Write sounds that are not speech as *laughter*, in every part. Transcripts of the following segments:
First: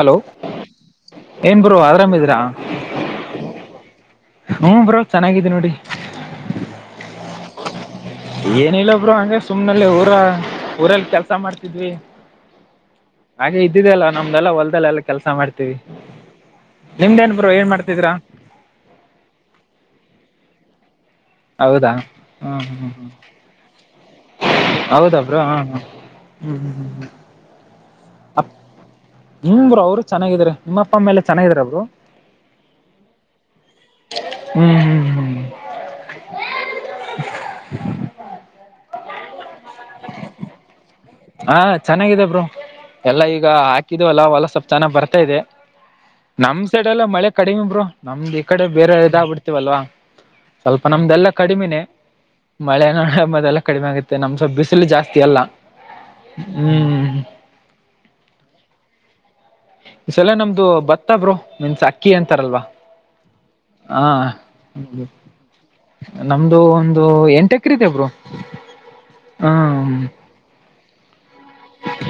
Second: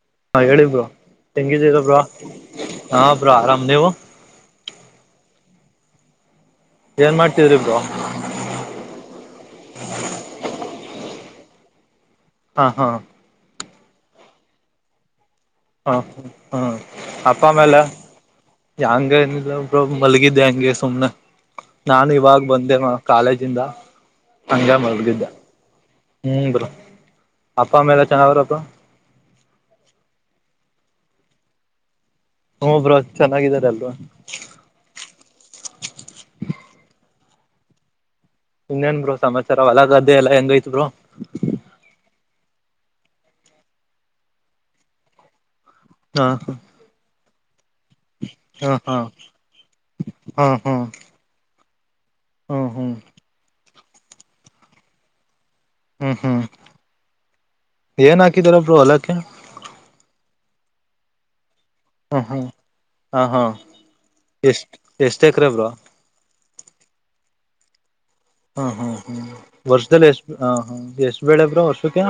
Hello ಹಾ ಹೇಳಿ bro ಏನ್ ಹೆಂಗಿದರ ಬ್ರೋ ಆರಾಮಿದೀರಾ ಹಾ ಬ್ರೋ ಆರಾಮ್ ನೀವು ಹ್ಮ ಬ್ರೋ ಚೆನ್ನಾಗಿದ್ದೆ ನೋಡಿ ಏನ್ ಮಾಡ್ತಿದ್ರಿ ಬ್ರೋ ಏನಿಲ್ಲ ಬ್ರೋ ಹಂಗೆ ಸುಮ್ನಲ್ಲಿ ಊರ ಊರಲ್ಲಿ ಕೆಲ್ಸ ಮಾಡ್ತಿದ್ವಿ ಹಾ ಹಾ ಹಾಗೆ ಇದ್ದಿದೆಲ್ಲಾ ನಮ್ದೆಲ್ಲ ಹೊಲ್ದೆಲ್ಲ ಎಲ್ಲ ಕೆಲ್ಸ ಮಾಡ್ತೀವಿ ಹಾ ಹ್ಮ ನಿಮ್ದೇನ್ ಬ್ರೋ ಏನ್ ಮಾಡ್ತಿದ್ರಾ ಹಂಗೇನಿಲ್ಲ ಬ್ರೋ ಮಲಗಿದ್ದೆ ಹಂಗೆ ಸುಮ್ನೆ ಹೌದಾ ನಾನು ಇವಾಗ ಹ್ಮ ಹ ಬಂದೆ ಹ್ಮ್ ಹ್ಮ್ ಕಾಲೇಜಿಂದ ಹಂಗೆ ಹೌದ ಮಲಗಿದ್ದೆ ಬ್ರೋ ಹಾ ಹ ಹ್ಮ್ ಹ್ಮ್ ಹ್ಮ್ ಹ್ಮ್ ಅಪ್ಪ ಮೇಲೆ ಚೆನ್ನಾಗವ್ರಪ್ಪ ಹ್ಮ ಬ್ರೋ ಅವರು ಚೆನ್ನಾಗಿದಿದ್ದಾರೆ ನಿಮ್ಮಪ್ಪ ಮೇಲೆ ಚೆನ್ನಾಗಿದಾರ ಬ್ರೋ ಹ್ಮ ಬ್ರೋ ಚೆನ್ನಾಗಿದ್ದಾರೆ ಎಲ್ಲರೂ ಹ್ಮ್ ಹ್ಮ್ ಹ *inaudible* ಇನ್ನೇನ್ ಭ್ರೂ ಸಮಾಚಾರ ಒಲಗ ಗದ್ದೆ ಎಲ್ಲ ಎಂಗೈತೆ ಬ್ರೋ ಹಾ ಚೆನ್ನಾಗಾಗಿದೆ ಬ್ರೋ ಎಲ್ಲಾ ಈಗ ಹಾಕಿದ್ ಅಲ್ಲ ಹೊಲ ಸ್ವಲ್ಪ್ ಚೆನ್ನಾಗ್ ಬರ್ತಾ ಇದೆ ಹಾ ನಮ್ ಸೈಡೆ ಎಲ್ಲಾ ಮಳೆ ಕಡಿಮೆ ಬ್ರೋ ನಮ್ದ್ ಈ ಕಡೆ ಹಾ ಬೇರೆ ಹಾ ಇದಾಗಬಿಡ್ತೀವಲ್ವಾ ಹಾ ಹಾ ಸ್ವಲ್ಪ ನಮ್ದೆಲ್ಲಾ ಕಡಿಮಿನೇ ಹ್ಮ್ ಹ್ಮ್ ಮಲೆನಾಡು ಅದೆಲ್ಲ ಕಡಿಮೆ ಆಗುತ್ತೆ ನಮ್ ಸ್ವಲ್ಪ ಬಿಸಿಲು ಜಾಸ್ತಿ ಅಲ್ಲ ಹ್ಮ್ ಹ್ಮ್ ಏನ್ ಹಾಕಿದ್ದರ ಬ್ರೋ ಹೊಲಕ್ಕೆ ಸಲ ನಮ್ದು ಭತ್ತ ಬ್ರೋ ಮೀನ್ಸ್ ಅಕ್ಕಿ ಹ್ಮ್ ಹ್ಮ್ ಅಂತಾರಲ್ವಾ ಹಾ ಹಾ ಹ ಎಷ್ಟ್ ಎಷ್ಟ್ ಎಕರೆ ಬ್ರೋ ನಮ್ದು ಒಂದು ಎಂಟ ಎಕ್ರ ಇದೆ ಬ್ರೋ ಹ್ಮ್ ಹ್ಮ್ ಹ್ಮ್ ಹ್ಮ್ ವರ್ಷದಲ್ಲಿ ಎಷ್ಟ ಹ ಹ ಎಷ್ಟ ಎಷ್ಟು ಬೇಳೆ ಬ್ರೋ ವರ್ಷಕ್ಕೆ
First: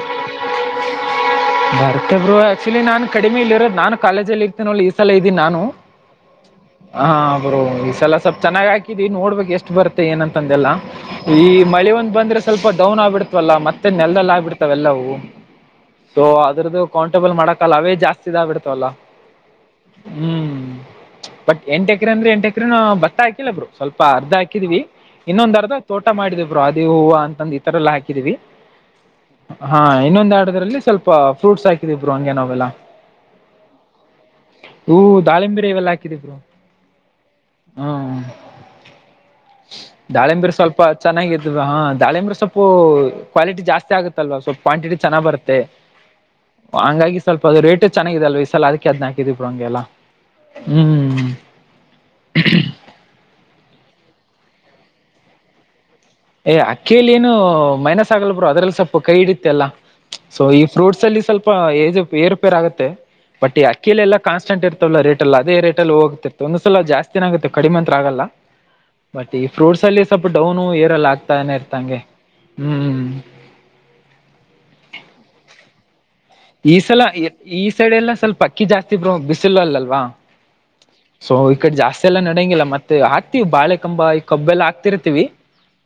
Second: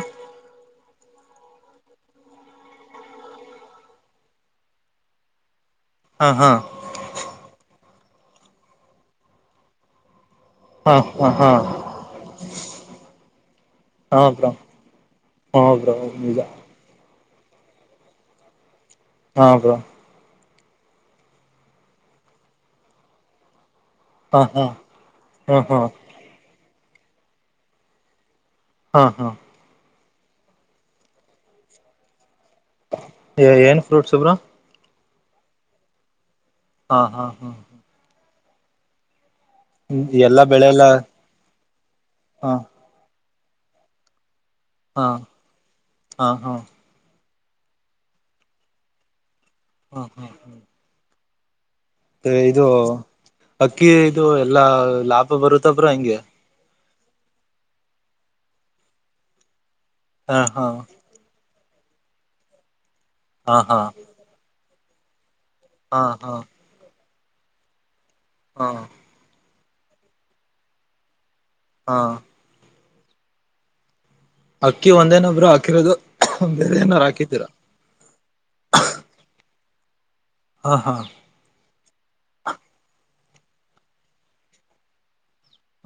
ಮತ್ತೆ ಬ್ರೋ ಆಕ್ಚುಲಿ ನಾನ ಕಡಿಮೆ ಇಲ್ಲಿ ಇರೋದ ನಾನ ಕಾಲೇಜಲ್ಲಿ ಇರ್ತೀನೋ ಈ ಸಲ ಇದೀನ ನಾನು. ಹಾ ಹಾ ಹಾ ಬ್ರೋ ಈ ಸಲ ಸ್ವಲ್ಪ್ ಚೆನ್ನಾಗ್ ಹಾಕಿದವಿ ನೋಡ್ಬೇಕಕ್ ಎಷ್ಟು ಬರುತ್ತೆ ಏನಂತ. ತಂದ ಎಲ್ಲ ಹಾ ಹಾ ಈ ಹಾ ಮಳೆ ಒಂದ್ ಬಂದ್ರೆ ಸ್ವಲ್ಪ ಡೌನ್ ಆಗ್ಬಿಡ್ತವಲ್ಲ ಮತ್ತೆ ಹಾ ನೆಲದಲ್ಲಿ ಹಕ್ ಬ್ರೋ ಬಿಡ್ತಾವಲ್ಲವು ಹಾ ಬ್ರೋ ಸೊ ನಿಜ ಅದ್ರದ್ದು ಕೌಂಟಬಲ್ ಮಾಡಕಲ್ಲ ಅವೇ ಜಾಸ್ತಿ ಇದಾಗಿ ಬಿಡ್ತಾವಲ್ಲ. ಹಾ ಬ್ರೋ. ಬಟ್ ಎಂಟ ಎಕರೆ ಅಂದ್ರೆ ಎಂಟ ಎಕರೆನ ಭತ್ತ ಹಾಕಿಲ್ಲ ಬ್ರೋ. ಸ್ವಲ್ಪ ಅರ್ಧ ಹಾ ಹಾ ಹಾಕಿದ್ವಿ ಇನ್ನೊಂದ ಹಾ ಅರ್ಧ ಹಾ ತೋಟ ಮಾಡಿದಿವ ಬ್ರೋ ಅ *unintelligible* ಹೂವು ಅಂತಂದು ಈತರ ಎಲ್ಲ ಹಾಕಿದೀವಿ. ಹಾ ಹಾ. ಇನ್ನೊಂದು ಯಾರ್ಡ್ ಅಲ್ಲಿ ಸ್ವಲ್ಪ ಫ್ರೂಟ್ಸ್ ಹಾಕಿದ ಬ್ರೋ ಹಂಗೆ ನಾವು. ಏನ್ ಫ್ರೂಟ್ಸ್ ಬ್ರೋ. ಹೂ ದಾಳಂಬ್ರಿ ಇವೆಲ್ಲ ಹಾಕಿದೀವಿ ಬ್ರೋ. ಹಾ ಹಾ ಹಾ ಹ. ಹ್ಮ್ ಎಲ್ಲಾ ದಾಳಿಂಬರಿ ಬೆಳೆ ಸ್ವಲ್ಪ ಎಲ್ಲ ಚೆನ್ನಾಗತ್ತು ಹಾ ದಾಳಿಂಬರಿ ಹಾ ಸ್ವಪು. ಕ್ವಾಲಿಟಿ ಜಾಸ್ತಿ ಆಗುತ್ತಲ್ವಾ ಸೊ ಕ್ವಾಂಟಿಟಿ ಹಾ ಚೆನ್ನಾಗಿ ಬರುತ್ತೆ ಹಾ ಹಾ ಹಂಗಾಗಿ. ಸ್ವಲ್ಪ ಅದು ರೇಟ ಚೆನ್ನಾಗಿ ಇದೆ ಅಲ್ವಿ ಈ ಸಲ್ ಅದಕ್ಕೆ ಅದನ್ ಹಾಕಿದವ ಬ್ರೋ ಹಂಗೆಲ್ಲ ಹಾ ಹಾ ಹ್ಮ್ ಹ್ಮ್ ಹ್ಮ್ಮ್. ಇದು ಅಕ್ಕಿ ಇದು ಎಲ್ಲಾ ಲಾಭ ಬರುತೋ ಬ್ರೋ ಹೆಂಗೆ. ಏ್ ಅಕ್ಕೇಲಿ ಏನು ಮೈನಸ್ ಆಗಲ್ಬೋ ಅದ್ರಲ್ಲಿ ಸ್ವಲ್ಪ ಕೈಹಿಡಿಯುತ್ತೆ ಎಲ್ಲಾ. ಹಾ ಸೊ ಈ ಹಾ ಫ್ರೂಟ್ಸ್ ಅಲ್ಲಿ ಸ್ವಲ್ಪ ಏರು ಏರುಪೇರ್ ಆಗುತ್ತೆ ಬಟ್ ಹಾ ಈ ಹಾ ಅಕ್ಕಿಲೆ ಎಲ್ಲಾ ಕಾನ್ಸ್ಟೆಂಟ್ ಇರ್ ತವಲಾ ರೇಟ್ ಅಲ್ಲ ಅದೇ ರೇಟ್ಲ್ಲಿ ಹಾ ಹಾ ಹೋಗ್ತಿತ್ತು ಒಂದ್ಸಲ ಜಾಸ್ತಿನ ಆಗುತ್ತೆ ಕಡಿಮೆ ಅಂತ್ರ ಆಗಲ್ಲ ಹಾ ಬಟ್ ಈ. ಫ್ರೂಟ್ಸ್ ಅಲ್ಲಿ ಸ್ವಲ್ಪ ಡೌನು ಏರೆಲ್ಲ ಆಗ್ತಾನೆ ಇರತ್ತ ಹಾ ಹಂಗೆ ಹ್ಮ್ ಹ್ಮ್. ಅಕ್ಕಿ ಒಂದೇನೊ ಬ್ರೋ ಹಕಿರೋದು. ಈ ಸಲ ಈ ಸೈಡೆಲ್ಲಎಲ್ಲಾ ಸ್ವಲ್ಪ ಅಕ್ಕಿ ಜಾಸ್ತಿ ಬ್ರೋ ಬಿಸಿಲ ಅಲ್ಲ ಅಲ್ವಾ. ಹಾ ಹಾ ಸ ಈ ಕಡಿ ಜಾಸ್ತ ಇಸ ಎಲ್ಲಾ ನಡಂಗಿಲ್ಲ ಮತ್ತೆ ಹಾಕತಿವಿ ಬಾಳೆ ಕಂಬ ಈ ಕಬ್ಬ ಎಲ್ಲಾ ಹಾಕ್ತಿರ್ತಿವಿ.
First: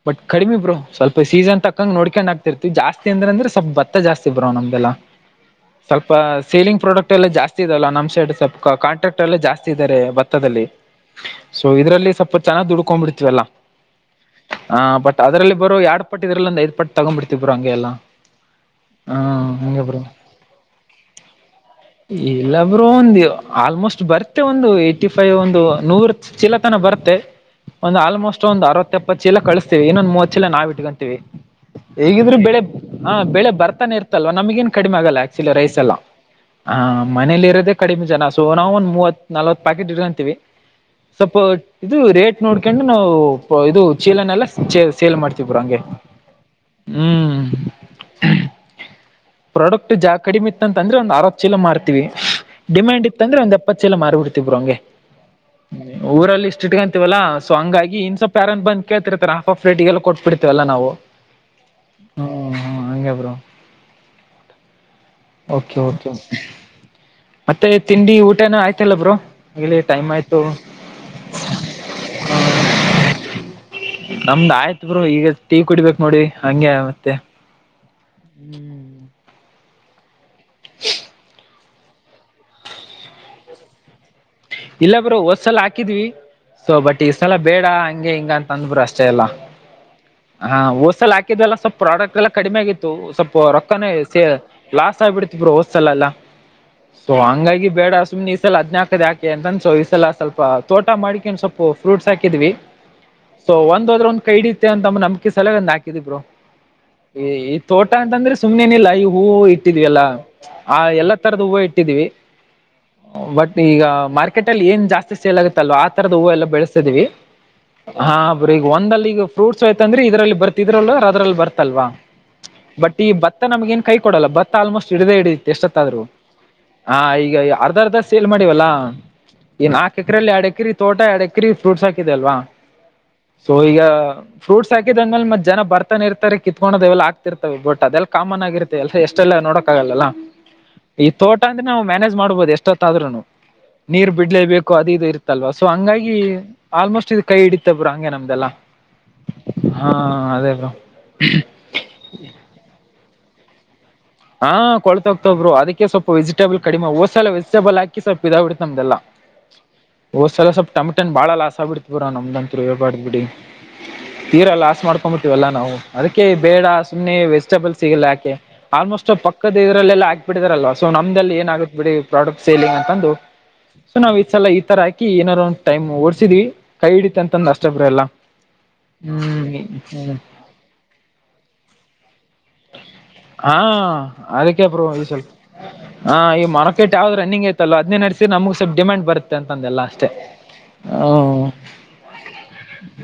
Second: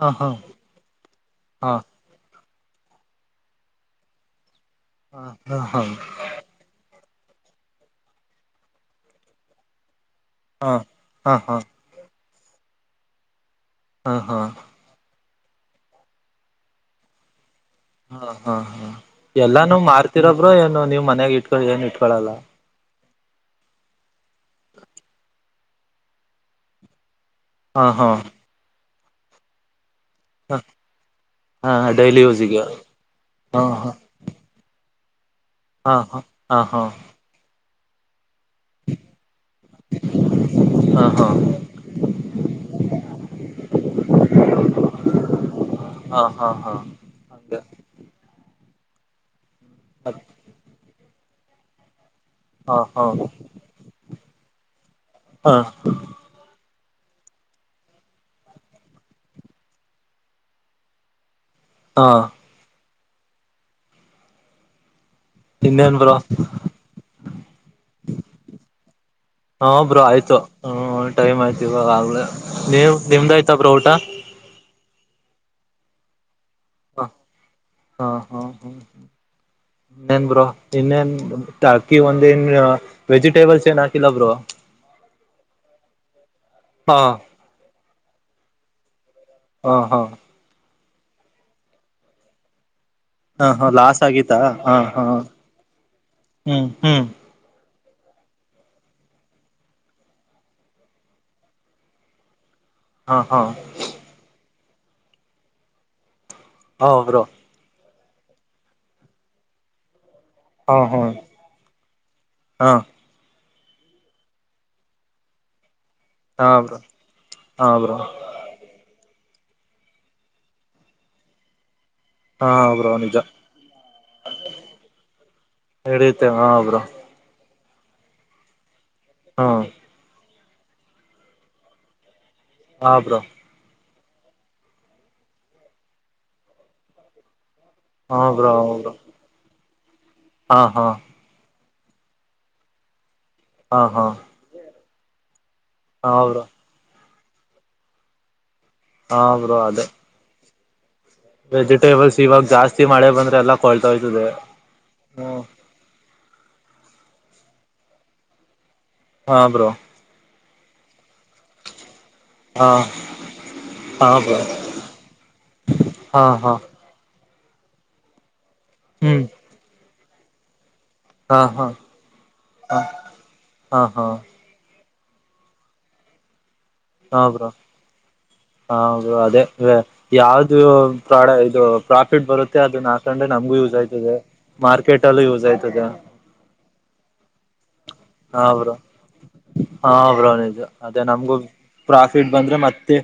ಹಾ ಬಟ್ ಹಾ ಕಡಿಮಿ ಬ್ರೋ ಸ್ವಲ್ಪ ಸೀಸನ್ ಹಾ ತಕ್ಕಕಂಗ ನೋಡ್ಕೊಂಡ್ ಆಗ್ ಜಾಸ್ತಿ ಅಂದ್ರ ಅಂದ್ರೆ ಸ್ವಲ್ಪ ಭತ್ತ ಜಾಸ್ತಿ ಬ್ರೋ ನಮ್ದಲ್ಲ ಹಾ ಹಾ ಸ್ವಲ್ಪ ಸೇಲಿಂಗ್ ಪ್ರೂ ಪ್ರಾಡಕ್ಟ್ ಅಲ್ಲ ಜಾಸ್ತಿ ಇದಲ್ಲ ನಮ್ಮ್ ಸೈಡ್ಲ್ಪ ಕಾಂಟಾಕ್ಟ್ ಅಲ್ಲಲ್ಲಿ ಜಾಸ್ತಿ ಇದಾರೆ. *unintelligible* ದಲಿ ಹಾ ಹಾ ಹಾ ಹಾ ಇದ್ರಲ್ಲಿ ಸ್ವಲ್ಪ ಚೆನ್ನಾಗ್ ದುಡ್ಕೊಂಡ್ಬಿಡ್ತವಲ್ಲ. ಹಾ ಹಾ. ಅದಲ್ಲಿ ಬರೋ ಯಡ್ ಪಟ್ಟ ಇದ್ರಲ್ಲಿ ಒಂದ ಐದ ಪಟ್ಟ ತಗೊಂಡಬಿತವಿ. ಬ್ರೋ ಹಂಗೆ ಎಲ್ಲ ಹಾ ಹಾ ಹಾ ಹ್ಮ್ ಎಲ್ಲಾನು ಹಂಗೆ ಬ್ರೋ. ಮಾರ್ತಿರೊಬ್ರು ಏನು ನೀವ್ ಮನ್ಯಾಗ ಇಟ್ಕೊ ಏನ್ ಇಟ್ಕೊಳಲ್ಲ ಇಲ್ಲ ಬ್ರೋ ಒಂದು ಆಲ್ಮೋಸ್ಟ್. ಬರುತ್ತೆ ಒಂದು ಏಟಿ ಫೈವ್ ಒಂದು ನೂರ ಚಿಲತನ ಬರುತ್ತೆ ಹಾ ಒಂದ ಹಾ ಆಲ್ಮೋಸ್ಟ್ ಒಂದ ಅರ ಹೇಪತ್ತ ಚೀಲ ಕಳಸ್ತೀವಿ ಇನ್ನೊಂದ ಮೂವತ್ತ ಚೀಲ ನಾವು ಇಟ್ಕೊಂತೀವಿ. ಹಾ ಡೈಲಿ ಹೇಗಿದ್ರು ಬೆಳೆ ಯೂಸಿಗೆ ಹ ಬೆಳೆ ಹಾ ಹಾ ಬರ್ತಾನೆ ಇರ್ತಲ್ವಾ ನಮಗೇನ್ ಕಡಿಮೆ ಆಗಲ್ಲ. ಚಲ ರೈಸ್ ಎಲ್ಲ ಹಾ ಹಾ ಹ ಹಾ ಮನೇಲಿ ಇರೋದೆೇ ಕಡಿಮಿ ಜನ. ಸೊ ನಾವವು ಒಂದ್ ಮೂವತ್ ನಲ್ವತ್ ಪ್ಯಾಕೆಟ್ ಇಟ್ಕಂತೀವಿ. ಹಾ ಹಾ ಸ್ವಪ ಹಾ ಇದು ರೇಟ್ ನೋಡ್ಕೊಂಡುೆ ನಾವು ಇದು ಚೀಲನೆ ಎಲ್ಲ ಚೆ ಸೇಲ್ ಮಾಡ್ತೀವಿ ಬ್ರೋ ಹಂಗೆ. ಹಾ ಹಾ ಹಾ ಹ್ಮ್ ಹಂಗ. ಪ್ರೊಡಕ್ಟ್ ಜಾ ಅಂತಂದ್ರೆ ಒಂದ್ ಅರವತ್ತು ಚೀಲ ಮಾರ್ತತಿವಿ ಹಾ ಡಿಮ್ಯಾಂಡ್ ಹಾ ಇತ್ತ ಅಂದ್ರೆ ಒಂದ ಎಪ್ಪತ್ತು ಚೀಲ ಮಾರಿಬಿಡ್ತಿವಿ ಬ್ರೋ ಹಂಗೆ. ಹಾ ಊರಲ್ಲಿ ಇಷ್ಟ ಇಟ್ಕೊಂಡ. ತಿವ ಅಲ್ಲ ಸೊ ಹಂಗಾಗಿ ಇನ್ ಸ್ವಲ್ಪ ಯಾರನ್ ಬಂದ ಕೇಳ್ತಿರ್ತ್ತಾರೆ ಹಾಫ್ ಹಾಫ್ ರೇಟಗೆಲ್ಲ ಕೊಟ್ಬಿಡ್ತಿವಲ್ಲ ನಾವು. ಹಾ. ಹ್ಮ್ ಹಂಗೆ ಬ್ರೋ. ಓಕೆ ಇನ್ನೇನ್ ಓಕೆ. ಬ್ರೋ ಮತ್ತೆ ತಿಂಡಿ ಊಟನ ಆಯ್ತಲ್ಲ ಬ್ರೋ ಹಾ ಇಲ್ಲಿ ಬ್ರೋ ಟೈಮ್ ಆಯ್ತು. ಹ್ಮ ಟೈಮ್ ಆಯ್ತು ಇವಾಗ ನೀವ್ ನಿಮ್ದ ಆಯ್ತಾ ಬ್ರೋ ಊಟ. ನಮ್ದು ಆಯ ಈಗ ಟೀ ಕುಡಿಬೇಕಕ್ ನೋಡಿ ಹಂಗೆ ಹಾ ಮತ್ತೆ ಹಾ ಹಾ ಹಾ ಹ್ಮ್ ಇನ್ನೇನ್ ಬ್ರೋ ಇನ್ನೇನ್ ಅಕಿ ಒಂದ ನ್ ವೆಜಿಟೇಬಲ್ಸ್ ಏನ್ ಹಾಕಿಲ್ಲ ಬ್ರೋ ಇಲ್ಲ ಬ್ರ ಒದ್ಸಲ ಹಾಕಿದ್ವಿ ಸೊ ಹಾ ಬಟ್ ಈ್ಸಲ ಬೇಡ ಹಂಗೆ ಹಿಂಗ ಅಂತ ಅಂದ್ಬ್ರರು ಅಷ್ಟ ಎಲ್ಲ ಹಾ ಹಾ ಹ ಹಊಸಲ್ ಹಾಕಿದಲ್ಲ ಸ್ವಲ್ಪ ಪ್ರಾಡಕ್ಟ್ ಎಲ್ಲ ಕಡಿಮೆ ಆಗಿತ್ತು ಸ್ವಲ್ಪ ಹಾ ಹಾ ರೊಕ್ಕನ ಲಾಸ್ ಆಗಿತಾ ಹಾ ಲಾಸ್ ಹಾ ಆಗ್ಬಿಡ್ತ ಬ್ರ ಹೊದ್ಸಲಲ್ಲ ಹ್ಮ್ ಹ್ಮ್ ಸೊ ಹಂಗಾಗಿ ಬೇಡ ಸುಮನೆ ಈಸಲ ಹದ್ಲ್ಕದಾ ಅನ್ಸೊ ಈಸಲ್ಲ ಸ್ವಲ್ಪ ತೋಟ ಮಾಡಿಕ ಒನ್ ಸ್ಲ್ ಫ್ರೂಟ್ಸ್ ಹಾಕಿದ್ವಿ ಹಾ ಹಾ ಸೊ ಒಂದ್ ಹದ್ರರು ಒಂದ್ ಕೈ ಇಡತ್ತ ಅಂತ ನಂಬಕಿ ಸಲ ಒಂದ್ ಹಾಕಿದಿಬ್ರು ಹ ಬ್ರೋ ಈ ಈ ತೋಟ ಅಂತಂದ್ರೆ ಸುಮ್ನೆನಿಲ್ಲ ಈ ಹೂ ಇಟ್ಟಿದ್ವಿಲ್ಲಾ ಹಾ ಆ ಹಾ ಎಲ್ಲಾ ತರದ ಹೂವು ಇಟ್ಟಿದೀವಿ ಹಾ ಬಟ್ ಈಗ ಮಾರ್ಕೆಟ್ ಅಲ್ಲಿ ಏನ್ ಜಾಸ್ತಿ ಸೇಲ್ ಆಗುತ್ತಲ್ವ ಆ ರದ ಹೂವು ಎಲ್ಲ ಹಾ ಬ್ರೋ ಬೆಳೆಸ್ತಿದೀವಿ ಹಾ ಬ್ರೋ ಹಾಬ್ರೀ ಈಗ ಒಂದಲ್ಲಿಗ ಫ್ರೂಟ್ಸ್ಯಐತಂದ್ರೆ ಇದರಲ್ಲಿ ಬರ್ತಿದ್ರಲ್ ಅದ್ರಲ್ಲಿ ಬರ್ತಲ್ವಾ ಹಾ ಬ್ರೋ ಬಟ್ ಈ ನಿಜ ಭತ್ತ ನಮ್ಗ ಏನ್ ಕೈ ಕೊಡಲ್ಲ ಭತ್ತ ಆಲ್ಮೋಸ್ಟ್ ಹಿಡದೆ ಹಿಡಿಯತ್ ಎಷ್ಟತ್ತಾದ್ರು ಹಿಡಿಯುತ್ತೆ ಬ್ರೋ ಹಾ ಈಗ ಅರ್ ಅದ ಸೇಲ್ ಮಾಡಿವಲ್ಲ ಹ್ಮ್ ಇನ್ ಆಾಕ ಎಕರೆೆಯಲ್ಲಿ ಎಡಕಿರಿ ತೋಟ ಎಡಕಿರಿ ಫ್ರೂಟ್ಸ್ ಹಾಕಿದೆ ಅಲ್ವಾ ಹಾ ಬ್ರೋ ಸೊ ಈಗ ಫ್ರೂಟ್ಸ್ ಹಾಕಿದ ಅಂದ್ಮೇಲೆ ಮತ್ ಜನ ಬರ್ತಾನೆ ಇರ್ತಾರೆ ಕಿತ್ಕೊಂಡೋದವೆಲ್ಲ ಆಗ್ತಿರ್ತಾರೆ ಬೋಟ್ ಅದೆಲ್ಲ ಹಾ ಕಾಮನ್ ಬ್ರೋ ಆಗಿರುತ್ತೆ ಬ್ರೋ ಎಲ್ಲ ಎಷ್ಟೆಲ್ಲ ನೋಡಕಕ್ಕಾಗಲ್ಲಾ ಹಾ ಹಾ ಅಂದ ನವು ಮ್ಯಾನೇಜ್ ಮಾಡಬಹದು ಎಷ್ಟೊತ್ತಾದನು ಹಾ ಹಾ ನೀರ್ ಬಿಡ್ಲೇಬೇಕು ಅದು ಇದು ಇರ್ತ್ತಲ್ವ ಸೊ ಹಾ ಹಂಗಾಗಿ ಬ್ರೋ ಆಲ್ಮೋಸ್ಟ್ ಇದು ಕೈ ಹಿಡಿತಬ್ರು ಹಂಗೆ ನಮ್ದಲ್ಲಾ ಹಾ ಬ್ರೋ ಅದೇ ಹಾ ಅದೇಲ್ಲ ವೆಜಿಟೇಬಲ್ಸ್ ಇವಾಗ ಜಾಸ್ತಿ ಮಾಡೆ ಬಂದ್ರೆ ಎಲ್ಲಾ ಕೊ ಹಾ ಕೊಳ್ ಹ್ತರು ಅದಕ್ಕೆ ಸ್ವಲ್ಪ ವಜಿಟಬಲ್ ಕಡಿಮೆ ಹೋಸಲ ವಜಿಟಬಲ್ಾಕಿ ಸ್ವಪ ಇದಾವ ಬಿಡ್ತೆ ನಮ್ದಲ್ಲ ಹಾ ಬ್ರೋ ಹದ್ಸಲ ಸ್ವಲ್ಪ ಇನ್ ಬಾಳ ಲಾಸಸ್ ಆಬ ಬಿಡ್ತತಿ ಬರ ನಮ್ದಂತತ್ೂ ಹಾ ಹೇಳ್ಬಾರ್ದ್ ಬಿಡಿ ಹಾ ಬ್ರೋ ತೀರಲ್ಲ ಆಸ್ ಮಾಡ್ಕೊಂಡ್ಂಬಿಟ್ಟತವಲ್ಲಾ ನಾವು ಅದಕ್ಕೆ ಹಾ ಹಾ ಬೇಡ ಸುಮ್ಮ್ನೆಸ್ ಲ್ ಸಿಗಲ್ಲ ಯಾಕೆ ಆಲ್ಮೋಸ್ಟ್ ಹ್ಮ್ ಪಕ್ಕದ ಇದರಲ್ಲ ಹಾಬ ಬಿಟ್ಟಿದಾರಲ್ಲ್ಲ ಸೊ ನಮ್ದಲ್ಲಿ ಹಾ ಹಾ ಏನಾಗುತ್ತತ್ ಬಿಡಿ ಪ್ರಾಡಕ್ಟ್ ಸೇಲಿಂಗ್ ಹ ಅಂತಂದು ಹಾ ಸೊ ಹಾ ನಾವ್ ಈ್ ಸಲ ಈ ತರ ಹಾಕ ಏಾರ ಒಂದುಓಡಸಿದ್ ಕೈ ಹಡಿತ ಅಂದ ಅಷ್ಟ ಬ್ರಲ್ಲ ಹೌದು ಅದೇ ಯಾವ್ದು ಪ್ರಾಡ ಇದು ಪ್ರಾಫಿಟ್ ಬರುತ್ತೆ ಮೆ ಅದನ್ನ ಹಾಕಂಡ್ರೆ ನಮ್ಗೂ ಹಾ ಯೂಸ್ ಆಯ್ತದೆ ಮಾರ್ಕೆಟ್ ಅಲ್ಲೂ ಯೂಸ್ ಆಯ್ತದೆ ಮೊಕೆ ಯಾವ್ದ ರನ್ನಿಂಗ್ಐತಿ ಅದ್ ನಡೆಸಿ ಹಾ ನಮ್ಗ್ ಸ್ವಲ್ಪ ಬ್ರೋ ಡಿಮಾಂಡ್ ಬರುತ್ತೆ ಅಂತಂದೆಲ್ಲ ಹಾ ಅಷ್ಟೇ ಬ್ರೋ ನಿಜ ಅದೇ ಹ ನಮ್ಗೂ ಪ್ರಾಫಿಟ್ ಬಂದ್ರೆ ಮತ್ತೆ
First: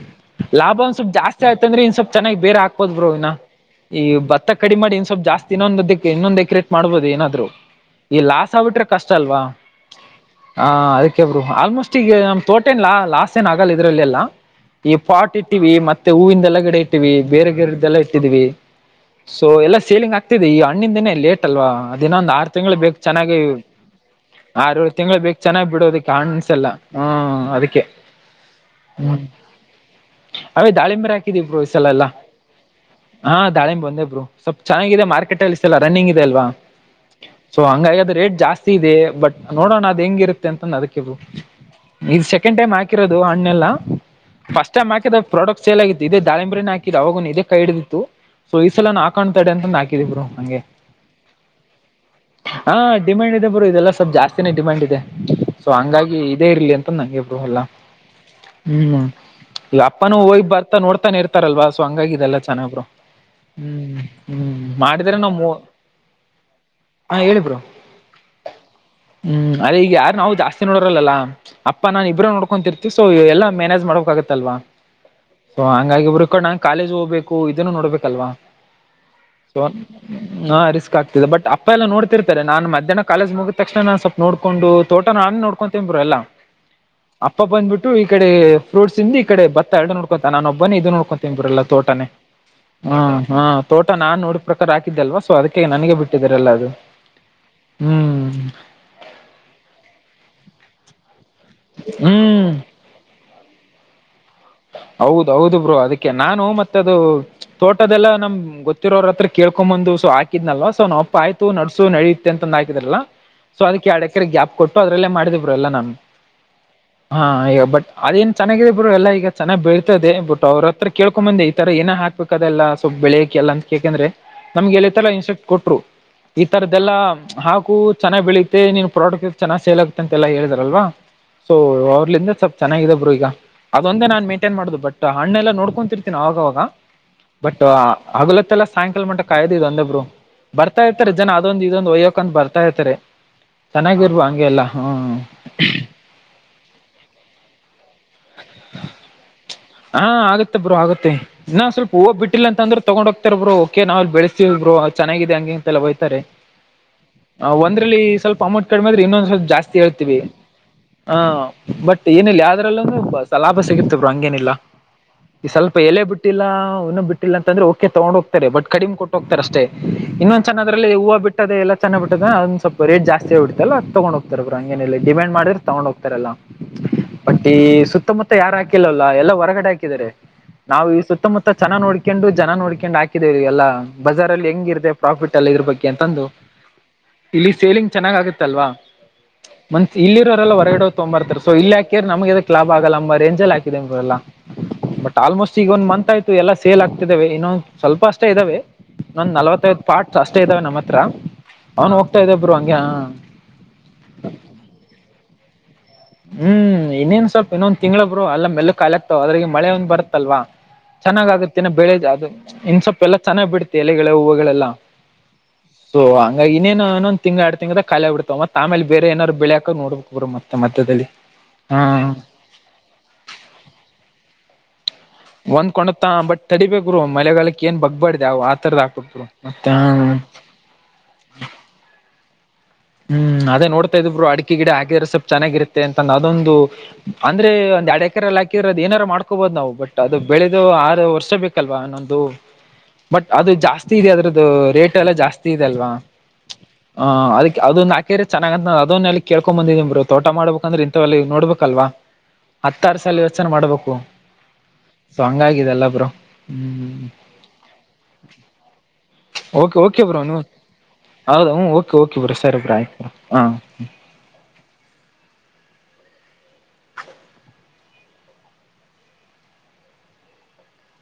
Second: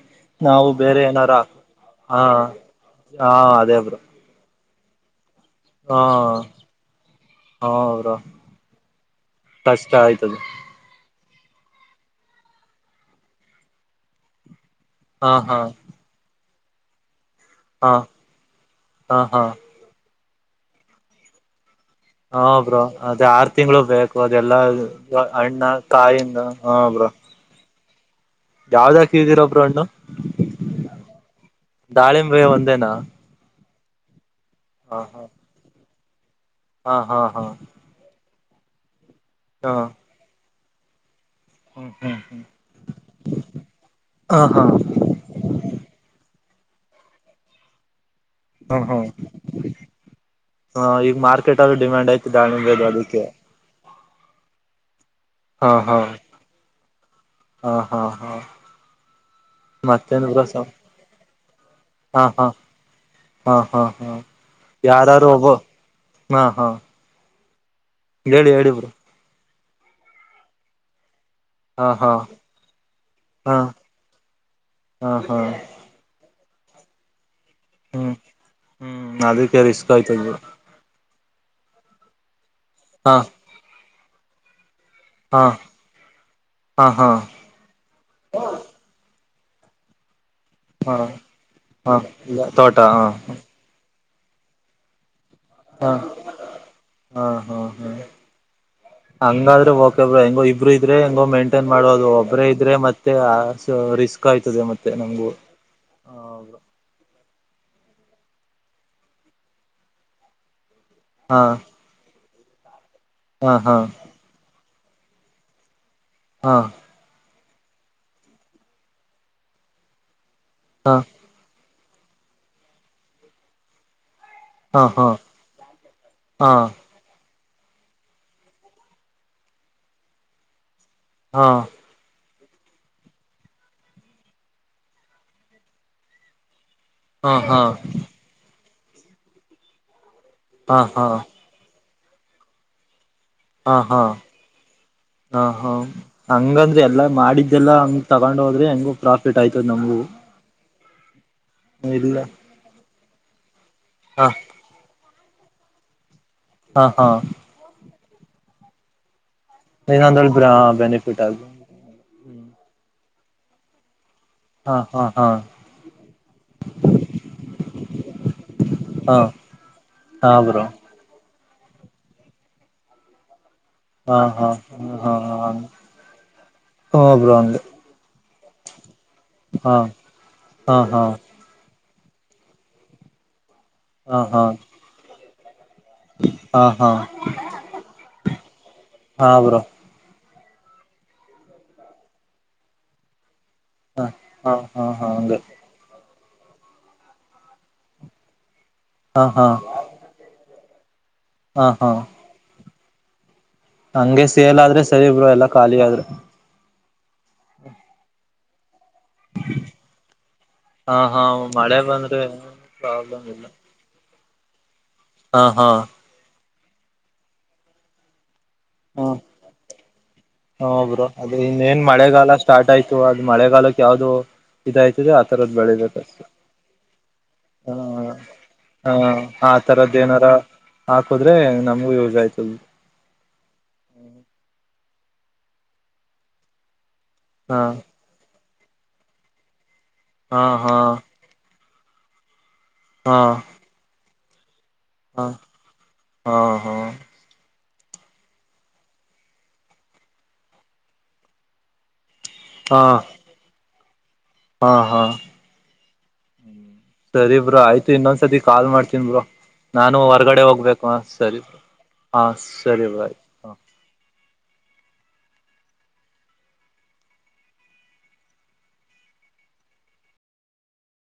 ನಾವು ಲಾಭ ಒಂದ ಬೇರೆ ಸ್ವಲ್ಪ್ ಏನಾರ ಜಾಸ್ತಿ ಆಯ್ತ ಅಂದ್ರೆ ಇನ್ ಸ್ವಲ್ಪ್ ಹಾ ಚೆನ್ನಾಗಿ ಬೇರೆ ಹಾಕ್ಕೋದ್ರು ಇನ್ನ ಹಾ ಅದೇ ಬ್ರೋ ಈ ಬ ಕಡಿಮಿ ಇ ಸ್ವಲ್ ಜಾಸ್ತಿ ಇನ್ನೊಂದ ದ ಹಾ ಇನ್ನೊಂದು ಎಕ್ರೆಟ್ ಮಾಡ್ಬೋದು ಏನಾದ್ರು ಹಾ ಬ್ರೋ ಈ ಲಾಸ್ ಆಗ್ಬಿಟ್ರೆ ಕಷ್ಟ ಅಲ್ವಾ ಕಷ್ಟ ಆಯ್ತದೆ ಹ ಅದಕ್ಕೆಬ್ರು ಆಲ್ಮೋಸ್ಟ್ ಈಗ ನಮ್ ತೋಟ ಏನ್ಲ್ಲಾ ಲಾಸ್ಟ್ ಏನ್ ಆಗಲ್ಲ ಇದ್ರಲ್ಲಿ ಎಲ್ಲ ಈ ಹಾ ಪಾಟ್ ಹಾ ಇಟ್ಟಿವಿ ಮತ್ತೆ ಹೂವಿಂದೆಲ್ಲಗಡೆ ಇಟ್ಟಿವಿ ಹಾ ಬೇರೆಗೇರೆ್ದೆಲ್ಲಾ ಇಟ್ಟಿದೀವಿ ಹಾ ಹಾ ಸೊ ಎಲ್ಲಾ ಸೇಲಿಂಗ್ ಆಗ್ತಿದೆ ಈ ಹ್ಣಿನ ದಿನೇ ಲೇಟ್ ಅಲ್ವಾ ದಿನ ಒಂದ್ ಹಾ ಆರು ತಿಂಳ ಬ್ರೋ ಬೇಕಕ್ ಅದೇ ಚೆನ್ನಾಗಿ ಆರು ತಿಂಗಳು ಬೇಕು ಅದೆಲ್ಲ ಆರು ತಿಂಳ ಬೇಕಕ್ ಹಣ್ಣ ಚೆನ್ನಾಗ್ ಬಿಡೋದ ಕಾಯಿಂದ ಕಾಣಸಲ್ಲ ಹ್ಮ ಅದಕ್ಕೆ ಯಾವ್ದ ಹ್ಮ್ ಹಾಕಿದಿರೊಬ್ರು ಹಣ್ಣು ಅವೇ ದಾಳಿಂಬರ ಹಾಕಿದೀವಿ ಬೋ ಈಸಲ ಎಲ್ಲಾ ದಾಳಿಂಬೆ ಒಂದೇನಾ ಹಾ ದಾಳಿಂಬ ಸ್ವಲ್ಪ್ ಹ ಚೆನ್ನಾಗಿದೆ ಹ ಮಾರ್ಕೆಟ್ ಅಲ್ಲಿ ಇಲ್ಲ ರನ್ನಿಂಗ್ ಇದೆ ಅಲ್ವಾ ಹಾ ಹಾ ಸೊ ಹೆ ರೇಟ್ ಜಾಸ್ತಿ ಇದೆ ಬಟ್ ಹಾ ಹಾ ನೋಡೋಣ ಅ್ ಹೆಂಗಿರುತ್ತೆ ಅಂತ ಅದಕ್ಕೆ ಇರು ಹ್ಮ್ ಹ್ಮ್ ಇದು ಹ್ಮ್ ಸೆಕೆಂಡ್ ಟೈಮ್ ಹಾಕಿರೋದು ಹಣ್ಣೆಲ್ಲ ಹ ಹಾ ಫಸ್ಟ್ ಟೈಮ್ ಹಾಕಿದ ಪ್ರಾಡಕ್ಟ್ ಸೇಲ್ ಆಗಿತ್ತು ಇದೇ ದಾಳಿಂಬರನ್ ಹಾಕಿದ ಅವಾಗೂ ಇದೇ ಕೈ ಹಿಡಿದಿತ್ತು ಸೊ ಈ ಹ್ಮ ಸಲ ಹ್ಮ ಹಾಕೊಂಡ್ ತಡೆ ಅಂತಂದು ಹಾಕಿದಿ ಬ್ರೋ ಹಂಗೆ ಹ ಈಗ ಮಾರ್ಕೆಟ್ಲ್ಲಿ ಡಿಮ್ಯಾಂಡ್ ಆಯತ ಹಾ ಡಿಮ್ಯಾಂಡ್ ಇದೆ ಬ್ರೋ ಇದೆಲ್ಲ ಸ್ವಲ್ಪ ಜಾಸ್ತಿನೇ ಡಿಮ್ಯಾಂಡ್ ಇದೆ ಸೊ ಹಾ ಹಾ ಹಂಗಾಗಿ ಇದೇ ಇರ್ಲಿ ಅಂತ ನಂಗೆ ಬ್ರೋ ಅಲ್ಲಾ ಹಾ ಹಾ ಹಾ ಹ್ಮ್ ಇಲ್ಲ ಅಪ್ಪನು ಮತ್ತೇನ್ ಬ್ರೋ ಹೋಗ್ ಸಂ ಬರ್ತಾ ನೋಡ್ತಾನ ಇರ್ತಾರಲ್ವಾ ಸೊ ಹಾ ಹಂಗಾಗಿದೆಲ್ಲ ಹಾ ಚೆನ್ನಾಗ್ರು ಹಾ ಹಾ ಹ್ಮ್ ಹಾ ಹ್ಮ್ ಮಾಡಿದ್ರ ಯಾರಾರು ನಾವು ಒಬ್ಬ ಮೂ ಹಾ ಹಾ ಹ ಹೇಳೀ ಬ್ರೋ ಹೇಳಿ ಹೇಳಿ ಬ್ರೋ ಹ್ಮ್ ಅದ ಈಗ ಯಾರ ನಾವು ಜಾಸ್ತಿ ನೋಡೋರಲ್ಲಾ ಹಾ ಅಪ್ಪಾ ನಾನ್ ಹಾ ಇಬ್ರ ನೋಡ್ಕೊತರ್ತಿವಿ ಸೊ ಎಲ್ಲ ಹಾ ಮ್ಯಾನೇಜ್ ಮಾಡ್ಕ್ ಆಗತ್ತಲ್ವಾ ಹಾ ಹಾ ಸೊ ಹಂಗಾಗಿ ಬ್ರು ಕ ನಾ ಕಾಲೇಜ್ ಹೋಗ್ಬೇಕು ಇದನ್ನು ಹ್ಮ್ ನೋಡ್ಬೇಕಲ್ವಾ ಹ್ಮ್ ಸ ಅದಕ್ಕೆ ರಿಸ್ಕ್ ಆಯ್ತದ್ ಬ್ರೋ ಹಾ ರಿಸ್ಕ್ ಆ ಬಟ್ ಅಪ್ಪ ಎಲ್ಲ ನೋಡ್ತಿರ್ತಾರೆ ನನ್ ಮಧ್ಯಾಹ್ನ ಹಾ ಕಾಲೇಜ ಮುಗಿದ ತಕ್ಷಣ ನಾನ ಸ್ವಲ್ಪ ನೋಡ್ಕೊಂಡು ತೋಟ ನಾನ ಹಾ ನೋಡ್ಕೊಂತೇ ಬ್ರೋ ಎಲ್ಲಾ ಹಾ ಹಾ ಅಪ್ಪ ಬಂದ್ಬಿಟ್ಟು ಈ ಕಡೆ ಫ್ರೂಟ್ಸ್ ಇಂದ ಕಡೆ ಭತ್ತ ಎರಡು ನೋಡ್ಕೊಂತ ನಾನು ಒಬ್ಬನೇ ಇದು ಹಾ ನೋಡ್ಕೊಂತನ್ ಬ್ರೋ ಎಲ್ಲ ಹಾ ತೋಟನೇ ತೋಟ ಹಾ ಹ್ಮ್ ತೋಟ ನಾನ್ ನೋಡ ಪ್ರಕಾರ ಹಾಕಿದ್ದಲ್ವ ಸೊ ಅದಕ್ಕೆ ಹಾ ನನಗೆ ಬಿಟ್ಟಿದ್ರಲ್ಲ ಅದು ಹಾ ಹಾ ಹಾ ಹ್ಮ್ ಹಂಗಾದ್ರೆ ಓಕೆ ಬ್ರೋ ಹೆಂಗೋ ಇಬ್ರು ಇದ್ರೆ ಹೆಂಗೋ ಮೇಂಟೈನ್ ಮಾಡೋದು ಒಬ್ಬ್ರೇ ಹ್ಮ್ ಇದ್ರೆ ಮತ್ತೆ ರಿಸ್ಕ್ ಆಯ್ತದೆ ಮತ್ತೆ ನಮಗೂ ಹೌದೌದು ಬ್ರೋ ಅದಕ್ಕೆ ನಾನು ಮತ್ತದು ತೋಟದೆಲ್ಲ ನಮ್ ಗೊತ್ತಿರೋರ ಹತ್ರ ಕೇಳ್ಕೊಂಬಂದು ಸೊ ಹಾಕಿದ್ನಲ್ವೊ ನಾವ್ ಅಪ್ಪ ಹಾ ಆಯ್ತು ನಡ್ಸು ನಡ ತಂದಂದು ಹಾಕಿದ್ರಲ್ಲ ಹಾ ಸೊ ಹಾ ಅದಕ್ಕೆ ಎರಡ್ ಎಕರೆ ಗ್ಯಾಪ್ ಕೊಟ್ಟು ಅದ್ರಲ್ಲೇ ಮಾಡಿದ್ರ ಎಲ್ಲ ನಾನು ಹಾ ಹಾ ಈಗ ಬಟ್ ಅದೇಏನ್ ಚೆನ್ನಾಗಿದೆ ಬ್ರೋ ಎಲ್ಲ ಈಗ ಚೆನ್ನಾಗಿ ಬೀಳ್ತದೆ ಬಟ್ ಅವ್ರತ್ರ ಕೇಳ್ಕೊಂಡ್ ಬಂದತ ಏ ಹಾಕ್ಬೇಕ ಅದೆಲ್ಲ ಸ್ವಲ್ಪ್ ಬೆಳಿಕ ಎ ಅಂತ ಎಕಂದ್ರೆ ನಮ್ಗೆ ಹಾ ಎಲ್ಲಿ ತಲ್ಲ ಹಾ ಇನ್ಸ್ಪೆಕ್ಟರ್ ಕೊಟ್ರು ಈ ಹಾ ತರ್ದಲ್ಲಾ ಹಾಕು ಚೆನ್ನಾಗಿ ಬೆಳೀತೆ ನೀನ್ ಪ್ರಾಡಕ್ಟ್ ಚೆನ್ನ್ ಸೇಲ್ ಆಗುತ್ತೆ ಅಂತೆ ಎಲ್ಲಾ ಹೇಳಿದ್ರಲ್ವಾ ಸೊ ಹಾ ಅವಾಲಿಂದ ಸ್ವಲ್ಪ್ ಚೆನ್ನಾಗಿದ ಬ್ರು ಈಗ ಅದೊಂದೇ ನಾನ್ ಮೇನ್ಟೇನ್ ಮಾಡುದು ಬಟ್ ಹಣ್ಣೆಲ್ಲಾ ನೋಡ್ಕೊರ್ತೀನಿ ಆಗವಾಗ ಹಾ ಹಾ ಬಟ್ ಹಾ ಹಗಲೋತಲ್ಲೇ ಸಾಯಂಕಾಲ ಮಟ್ಟ ಕಾಯ್ದ ಇ ಒಂದೊಬ್ರು ಬರ್ತಾ ಹಾ ಹಾ ಇರ್ತಾರೆ ಜನ ಹಾ ಅದೊಂದು ಇದೊಂದು ವಯ್ಯೋಕ ಅಂತ ಬರ್ತಾ ಇರ್ತಾರೆ ಹಾ ಹ ಚೆನ್ನಾಗಿರ್ರುವ ಹಂಗೆ ಎಲ್ಲಾ ಹ್ಮ ಹಾ ಹಂಗಂದ್ರೆ ಎಲ್ಲಾ ಮಾಡಿದ್ದೆಲ್ಲ ಹಂಗ ತಗೊಂಡ್ ಹೋದ್ರೆ ಹೆಂಗು ಪ್ರಾಫಿಟ್ ಆಯ್ತದ ನಮಗೂ ಹಾ ಆಗತ್ತೆ ಬ್ರೋ ಆಗತ್ತೆ ಇನ್ನ ಸ್ವಲ್ಪ ಹೂ ಇಲ್ಲ ಬಿಟ್ಟಿಲ್ಲ ಅಂತ ಅಂದ್ರೆ ತೊಗೊಂಡ್ ಹೋಗ್ತಾರ ಬ್ರೋ ನಾವ ಹ ಬೆಳೆಸತೀವ ಬ್ರೋ ಚೆನ್ನಾಗಿದೆ ಹಂಗೆ ಅಂತೆಲ್ಲ ಹೋತಾರೆ ಹಾ ಹಾ ಒಂದ್ರಲ್ಲಿ ಸ್ವಲ್ಪ ಅಮೌಂಟ್ ಕಡಿಮೆ ಬಿದ್ರು ಇನ್ನೊಂದ್ ಜಾಸ್ತಿ ಹೇಳ್ತೀವಿ ಇನ್ನೊಂದೊಳ ಹ ಬೆನಿಫಿಟ್ ಆಗ ಬಟ್ ಏನಿಲ್ಲ ಯಾವ್ದ್ರಲ್ಲಂದ ಸಲಾಭ ಸಿಗುತ್ತ ಬರು ಹಂಗೇನಿಲ್ಲ ಹಾ ಹಾ ಹಾ ಈ ಸ್ವಲ್ಪ ಎಲೆ ಬಿಟ್ಟಿಲ್ಲ ಇನ್ನ ಬಿಟ್ಟಿಲ್ಲ ಅಂತಂದ್ರೆ ಓಕೆ ತಗೊಂಡ್ ಹೋಗ್ತಾರೆ ಬಟ್ ಕಡಿಮೆ ಕೊಟ್ಟ ಹಾ ಹೋಗ್ತಾರೆ ಅಷ್ಟೇ ಹಾ ಇನ್ನಂದ ಬ್ರೋ ಚನ್ನದ್ರಲ್ಲಿ ಹೂವು ಬಿಟ್ಟದದೆ ಎಲ್ಲ ಚೆನ್ನ ಬಿಟ್ಟದ ಅದ್ ಸ್ವಲ್ಪ ರೇಟ್ ಜಾಸ್ತಿ ಆ ಹೊಡ್ತ ತಗೊಂಡ್ ಹಾ ಹೋಗ್ತಾರ ಹಾ ಬ್ರೋ ಹಂಗೇನ ಹಾ ಡಿಮ್ಯಾಂಡ್ ಹಾ ಮಾಡಿದ್ರೆ ತಗೊಂಡ್ ಹೋಗ್ತಾರಲ್ಲ ಹಾ ಬ್ರೋ ಬಟ್ ಈ ಹಂಗೆ ಸುತ್ತಮುತ್ತ ಯಾರು ಹಾಕಿಲ್ಲಲ್ಲ ಎಲ್ಲಾ ಹೊರಗಡೆ ಹಾ ಹಾಕಿದಿದ್ದಾರೆ ಹಾ ನಾವು ಈ ಹಾ ಸುತ್ತಮುತ್ತ ಚೆನ್ನಾಗಿ ನೋಡ ಹಾಕೊಂಡು ಜನ ನೋಡ್ಕೊಂಡು ಹಾಕಿದೇವ ಎಲ್ಲಾ ಬಾರ ಹಾ ಅಲ್ಲಿ ಹೆಂಗಿ ಇತದೆ ಪ್ರಾಫಿಟ್ ಅಲ್ಲ ಇದ್ರ ಬಗ್ಗೆ ತ ಹಾ ಹಾ ಹಾ ಇಲ್ಲಿ ಸೇಲಿಂಗ್ ಚೆನ್ನಾಗ್ ಆಗುತ್ತ ಅಲ್ವಾ ಹಾ ಬ್ರೋ ಇಲ್ಲಿ ಇರೆಲ್ಲ ಹೊರಗಡೆ ಹೋಗಿ ತೊಂಬರ್ತಾರೆ ಸೊ ಇಲ್ಲಿ ಹಾಕ್ಯರ್ ನಮಗೆ ಎದಕ್ಕೆ ಲಾಬ್ ಆಗಲ್ಲ ಅ ಮ ರೇಜಲ್ ಹಾಕಿದೆಲ್ಲ ಹ ಬ್ರೋ ಹಾ ಹಾ ಹಾ ಬಟ್ ಹಂಗೆ ಆಲ್ಮೋಸ್ಟ್ ಈಗ ಒಂದ್ ಮಂತ್ ಆಯ್ತು ಎಲ್ಲಾ ಸೇಲ್ ಆಗ್ತಿದ್ದಾವೆ ಇನ್ನೊ ಸ್ವಲ್ಪ ಅಷ್ಟೇ ಇದ್ದಾವೆ ಹಾ ಇನ್ನೊಂದ್ ಹಾ ನಲ್ವತ್ತೈ ಪಾರ್ಟ್ಸ್ ಅಷ್ಟೇ ಇದ್ದಾವೆ ನಮ್ಮ ಹತ್ರ ಹಾ ಹಾ ಅವನು ಹೋಗ್ತಾ ಇದ್ದ ಬ್ರೋ ಹಂಗಗೆ ಹಂಗೆ ಸೇಲ್ ಆದ್ರೆ ಸರಿ ಬ್ರೋ ಎಲ್ಲಾ ಖಾಲಿ ಆದ್ರರೇ ಹ್ಮ್ ಇನ್ನೇನ್ ಸ್ವಲ್ಪ ಇನ್ನೊಂದ್ ತಿಂಗಳು ಬ್ರೋ ಅಲ್ಲ ಮೆಲ್ಲಗ ಕಾಲಿಆಗತ್ತಾ ಅದ್ರಿಲಿ ಈಗ ಮಳೆ ಒಂದ್ ಬರುತ್ತಲ್ವಾ ಹಾ ಹಾ ಚೆನ್ನಾಗ್ ಆಗತ್ತೆನ ಮಳೆ ಬೆಳೆ ಬಂದ್ರೆ ಅದು ಇನ್ ಸ್ವಲ್ಪ್ ಎಲ್ಲಾ ಪ್ರಾಬ್ಲಮ್ ಇಲ್ಲ ಚೆನ್ನಗ್ ಬಿಡುತ್ತೆ ಎಲೆಗಳ ಹೂವುಗಳೆಲ್ಲಾ ಹಾ ಹಾ ಇನ್ನೇನ ಇನು ನೊಂದು ತಿಂಗಳ ಎಡ್ ತಿಂಗಳ ಖಾಲಿ ಆಗಿ ಬಿಡತಾವ ಮತ್ತ ಆಮೇಲೆ ಬೇರೆ ಹ್ಮ ಏದರು ಬೆಳೆಕ ನೋಡ್ಕ್ ಬ ಹ ಮತ್ತೆ ಬ್ರೋ ಮಧ್ಯದಲ್ಲಿ ಅದು ಹಾ ಇನ್ನೇನ್ ಮಳೆಗಾಲ ಸ್ಟಾರ್ಟ್ ಆಯ್ತು ಅದು ಮಳೆಗಾಲಕ್ಕೆ ಯಾವ್ದು ಇದು ಆ ತರದ ಹೊಂದ್ಕೊಂಡತ್ತ ಬೆಳಿಬೇಕಷ್ಟ ಬಟ್ ತಡಿಬೇಕ್ ಬ್ರೋ ಮಳೆಗಾಲಕ್ಕೆ ಏನ್ ಬಗ್ಬಾರ್ದು ಯಾವ ಆತರದ್ ಹಾಕ್ಬೇಕ್ ಬ್ರೋ ಆ ಮತ್ತ ತರದೆ ಏನಾರ ಹಾಕದ್ರೆ ನಮಗೂ ಯೂಸ್ ಆಯ್ತು ಹ್ಮ್ ಅದೇ ನೋಡ್ತಾ ಇದ್ರು ಅಡಿಕೆ ಗಿಡ ಹಾಕಿದರ ಸ್ವಲ್ಪ ಚೆನ್ನಾಗಿರುತ್ತೆ ಅಂತಂದ ಅದೊಂದು ಅಂದ್ರೆ ಒಂದ್ ಎಡ್ ಎಕರೆಲ್ಲಿ ಹಾಕಿರೋದದು ಏನಾರರು ಮಾಡ್ಕೋಬಹದು ನಾವು ಬಟ್ ಅದು ಹಾ ಬೆಳೆದು ಹಾ ಆರು ವರ್ಷ ಬೇಕು ಅಲ್ವಾ ಒಂದು ಹಾ ಬಟ್ ಅದು ಹಾ ಜಾಸ್ತಿ ಇದೆ ಅದ್ರದ್ದ ರೇಟ್ ಎಲ್ಲ ಹಾ ಜಾಸ್ತಿ ಇದೆಲ್ವಾ ಹಾ ಹ ಹಾ ಅದ್ಕೇ ಅದೊಂದು ಹಾಕೇರಿ ಚೆನ್ನಾಗ ಅಂತ ಅದನ್ನ ಅಲ್ಲಿ ಕಳ್ಕೊಂಡೊ ಬಂದಿದೀ ಬರು ತೋಟ ಮಾಡಬೇಕಂದ್ರ ಇಥವ ಅ ನೋಡ್ಬೇಕಲ್ವಾ ಹಾ ಹತ್ತಾರು ಸಲ ಯೋಚನೆ ಮಾಡ್ಬೇಕು ಹಾ ಹಾ ಸೊ ಹಂಗಾಗಿದೆಲ್ಲ ಬ್ರೋ ಹ್ಮ್ ಸರಿ ಬ್ರೋ ಆಯ್ತು ಇನ್ನೊಂದ್ಸತಿ ಕಾಲ್ ಮಾಡ್ತೀನಿ ಬ್ರೋ ಓಕೆ ನಾನು ಓಕೆ ಬ್ರೋ ನೀವು ಹೊರ್ಗಡೆ ಹೋಗ್ಬೇಕು ಹ ಸರಿ ಹೌದಾ ಹ್ಮ್ ಓಕೆ ಓಕೆ ಹಾ ಬ್ರೋ ಸರಿ ಬ್ರೋ ಆಯ್ತು ಹಾ ಹ